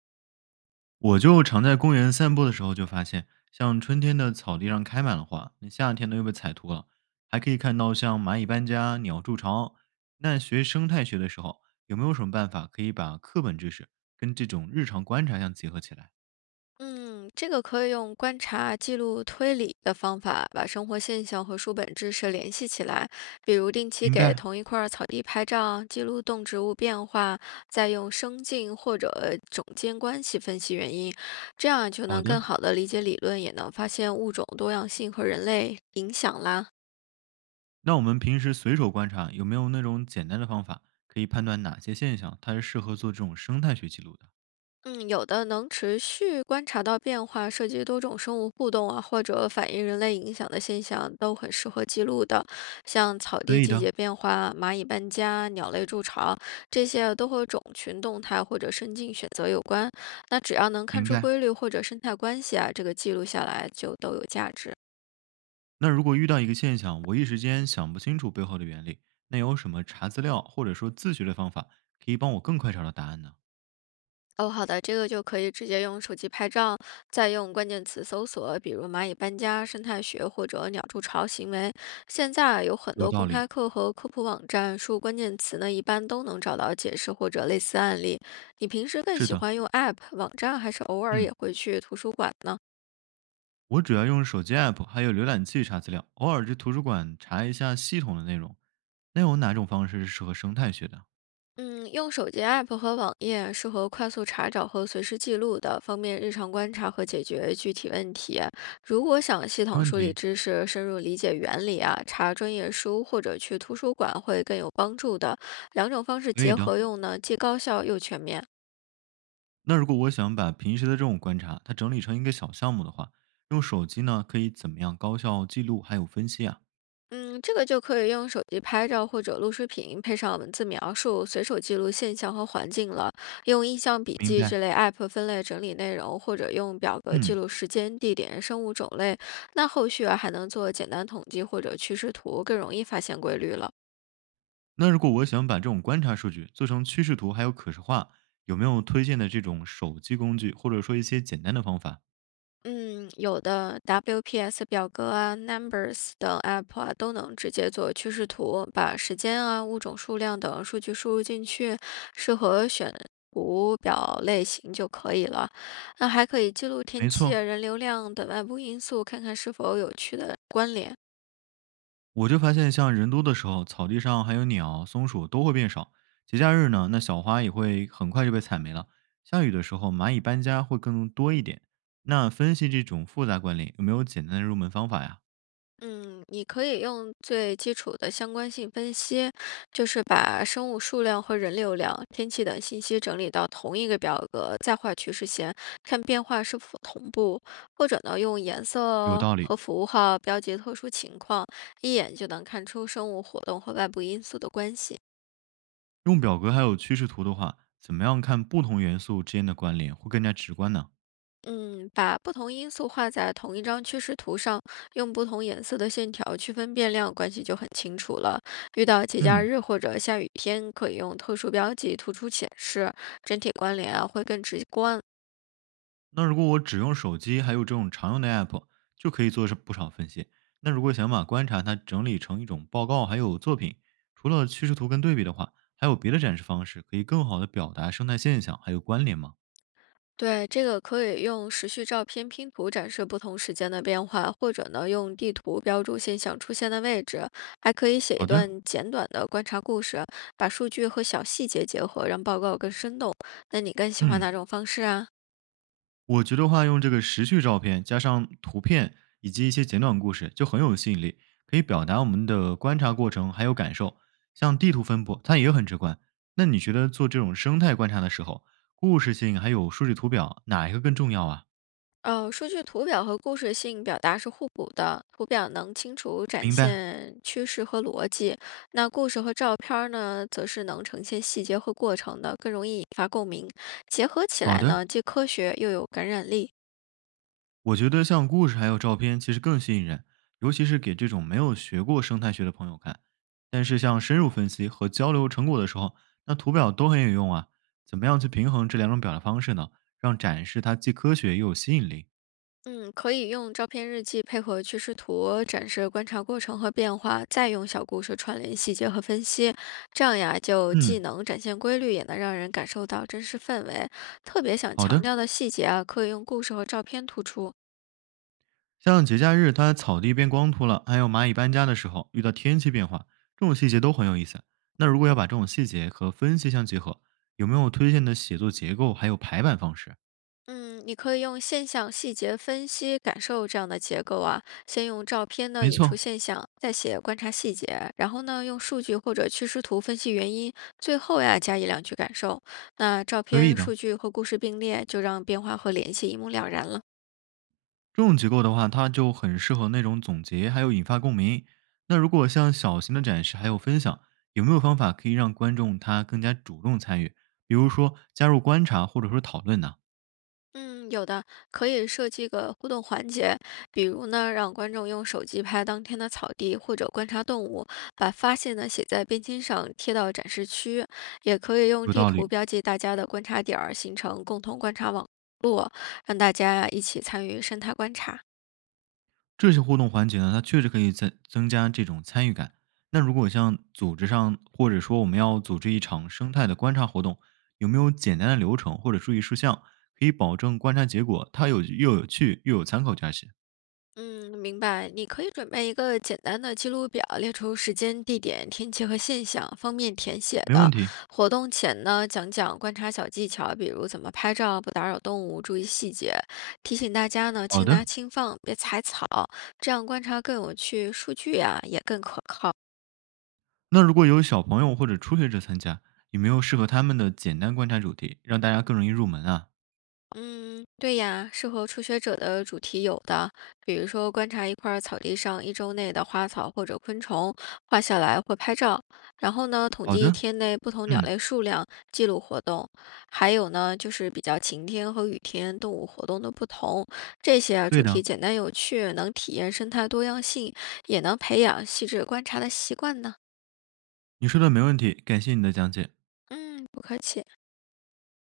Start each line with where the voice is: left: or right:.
right: 我就常在公园散步的时候就发现，像春天的草地上开满了花，那夏天呢又被踩秃了，还可以看到像蚂蚁搬家、鸟筑巢。那学生态学的时候，有没有什么办法可以把课本知识跟这种日常观察相结合起来？
left: 嗯，这个可以用观察、记录、推理的方法，把生活现象和书本知识联系起来。比如定期
right: 明
left: 给
right: 白。
left: 同一块儿草地拍照，记录动植物变化，再用生境或者种间关系分析原因，这样就
right: 好
left: 能
right: 的，
left: 更好的理解理论，也能发现物种多样性和人类影响啦。
right: 那我们平时随手观察，有没有那种简单的方法可以判断哪些现象它是适合做这种生态学记录的？
left: 嗯，有的能持续观察到变化，涉及多种生物互动啊，或者反映人类影响的现象，都很适合记录的。像草
right: 可
left: 地
right: 以
left: 季
right: 的，
left: 节变化、蚂蚁搬家、鸟类筑巢，这些啊都和种群动态或者生境选择有关。那只要能看
right: 明
left: 出
right: 白。
left: 规律或者生态关系啊，这个记录下来就都有价值。
right: 那如果遇到一个现象，我一时间想不清楚背后的原理，那有什么查资料或者说自学的方法，可以帮我更快找到答案呢？
left: 哦，好的，这个就可以直接用手机拍照，再用关键词搜索，比如蚂蚁搬家、生态学或者鸟筑巢行为。现在啊有很
right: 有
left: 多
right: 道
left: 公开
right: 理，
left: 课和科普网站，输入关键词呢，一般都能找到解释或者类似案例。你平时更
right: 是
left: 喜
right: 的，
left: 欢用 App、网站，还是偶尔也
right: 嗯，
left: 会去图书馆呢？
right: 我主要用手机 app 还有浏览器查资料，偶尔去图书馆查一下系统的内容。那有哪种方式是适合生态学的？
left: 嗯，用手机 app 和网页适合快速查找和随时记录的，方便日常观察和解决具体问题。如果想系
right: 没
left: 统
right: 问
left: 梳理
right: 题，
left: 知识、深入理解原理啊，查专业书或者去图书馆会更有帮助的。两种方式
right: 可以
left: 结
right: 的。
left: 合用呢，既高效又全面。
right: 那如果我想把平时的这种观察，它整理成一个小项目的话，用手机呢可以怎么样高效记录还有分析啊？
left: 嗯，这个就可以用手机拍照或者录视频，配上文字描述，随手记录现象和环境了。用印象笔
right: 明
left: 记这
right: 白，
left: 类 app 分类整理内容，或者用表格记
right: 嗯。
left: 录时间、地点、生物种类。那后续啊还能做简单统计或者趋势图，更容易发现规律了。
right: 那如果我想把这种观察数据做成趋势图，还有可视化，有没有推荐的这种手机工具，或者说一些简单的方法？
left: 嗯，有的 WPS 表格啊、Numbers 等 App 啊，都能直接做趋势图，把时间啊、物种数量等数据输入进去，适合选图表类型就可以了。那还可以记录天
right: 没
left: 气
right: 错，
left: 啊、人流量等外部因素，看看是否有趣的关联。
right: 我就发现像人多的时候，草地上还有鸟、松鼠都会变少。节假日呢，那小花也会很快就被踩没了。下雨的时候，蚂蚁搬家会更多一点。那分析这种复杂关联，有没有简单的入门方法呀？
left: 嗯，你可以用最基础的相关性分析，就是把生物数量和人流量、天气等信息整理到同一个表格，再画趋势线，看变化是否同步，或者呢，用颜
right: 有
left: 色
right: 道理，
left: 和符号标记特殊情况，一眼就能看出生物活动和外部因素的关系。
right: 用表格还有趋势图的话，怎么样看不同元素之间的关联会更加直观呢？
left: 嗯，把不同因素画在同一张趋势图上，用不同颜色的线条区分变量关系就很清楚了。遇到节假
right: 嗯，
left: 日或者下雨天，可以用特殊标记突出显示，整体关联啊会更直观。
right: 那如果我只用手机，还有这种常用的 app，就可以做是不少分析。那如果想把观察它整理成一种报告，还有作品，除了趋势图跟对比的话，还有别的展示方式可以更好的表达生态现象还有关联吗？
left: 对，这个可以用时序照片拼图展示不同时间的变化，或者呢用地图标注现象出现的位置，还可以写一
right: 好的，
left: 段简短的观察故事，把数据和小细节结合，让报告更生动。那你更喜欢
right: 嗯。
left: 哪种方式啊？
right: 我觉得话用这个时序照片加上图片以及一些简短故事，就很有吸引力，可以表达我们的观察过程还有感受。像地图分布，它也很直观。那你觉得做这种生态观察的时候，故事性还有数据图表哪一个更重要啊？
left: 数据图表和故事性表达是互补的，图表能清楚展
right: 明白，
left: 现趋势和逻辑，那故事和照片儿呢，则是能呈现细节和过程的，更容易引发共鸣。结合起
right: 好
left: 来
right: 的。
left: 呢，既科学又有感染力。
right: 我觉得像故事还有照片其实更吸引人，尤其是给这种没有学过生态学的朋友看。但是像深入分析和交流成果的时候，那图表都很有用啊。怎么样去平衡这两种表达方式呢？让展示它既科学又有吸引力。
left: 嗯，可以用照片日记配合趋势图展示观察过程和变化，再用小故事串联细节和分析，这样呀，就既
right: 嗯，
left: 能展现规律，也能让人感受到真实氛围。特别想
right: 好
left: 强
right: 的。
left: 调的细节啊，可以用故事和照片突出。
right: 像节假日它草地变光秃了，还有蚂蚁搬家的时候遇到天气变化，这种细节都很有意思。那如果要把这种细节和分析相结合，有没有推荐的写作结构还有排版方式？
left: 嗯，你可以用现象细节分析感受这样的结构啊，先用照片呢
right: 没
left: 引出
right: 错，
left: 现象，再写观察细节，然后呢用数据或者趋势图分析原因，最后呀加一两句感受。那照
right: 可以
left: 片、数
right: 的。
left: 据和故事并列，就让变化和联系一目了然了。
right: 这种结构的话，它就很适合那种总结，还有引发共鸣。那如果像小型的展示还有分享，有没有方法可以让观众他更加主动参与？比如说加入观察或者说讨论呢、
left: 嗯，有的可以设计个互动环节，比如呢，让观众用手机拍当天的草地或者观察动物，把发现呢写在便签上贴到展示区，也可以用
right: 有
left: 地
right: 道
left: 图
right: 理，
left: 标记大家的观察点儿，形成共同观察网络，让大家一起参与生态观察。
right: 这些互动环节呢，它确实可以增加这种参与感。那如果像组织上，或者说我们要组织一场生态的观察活动，有没有简单的流程或者注意事项，可以保证观察结果它又有趣又有参考价值？
left: 嗯，明白。你可以准备一个简单的记录表，列出时间、地点、天气和现象，方便填写
right: 没问
left: 的。
right: 题，
left: 活动前呢，讲讲观察小技巧，比如怎么拍照、不打扰动物、注意细节，提醒大家呢
right: 好
left: 轻拿
right: 的。
left: 轻放，别踩草，这样观察更有趣，数据呀也更可靠。
right: 那如果有小朋友或者初学者参加，有没有适合他们的简单观察主题，让大家更容易入门啊？
left: 嗯，对呀，适合初学者的主题有的，比如说观察一块儿草地上一周内的花草或者昆虫，画下来或拍照，然后呢，统
right: 好
left: 计一
right: 的，
left: 天内不同鸟
right: 嗯，
left: 类数量，记录活动，还有呢，就是比较晴天和雨天动物活动的不同，这些啊主
right: 对
left: 题
right: 的，
left: 简单有趣，能体验生态多样性，也能培养细致观察的习惯呢。
right: 你说的没问题，感谢你的讲解。
left: 嗯，不客气。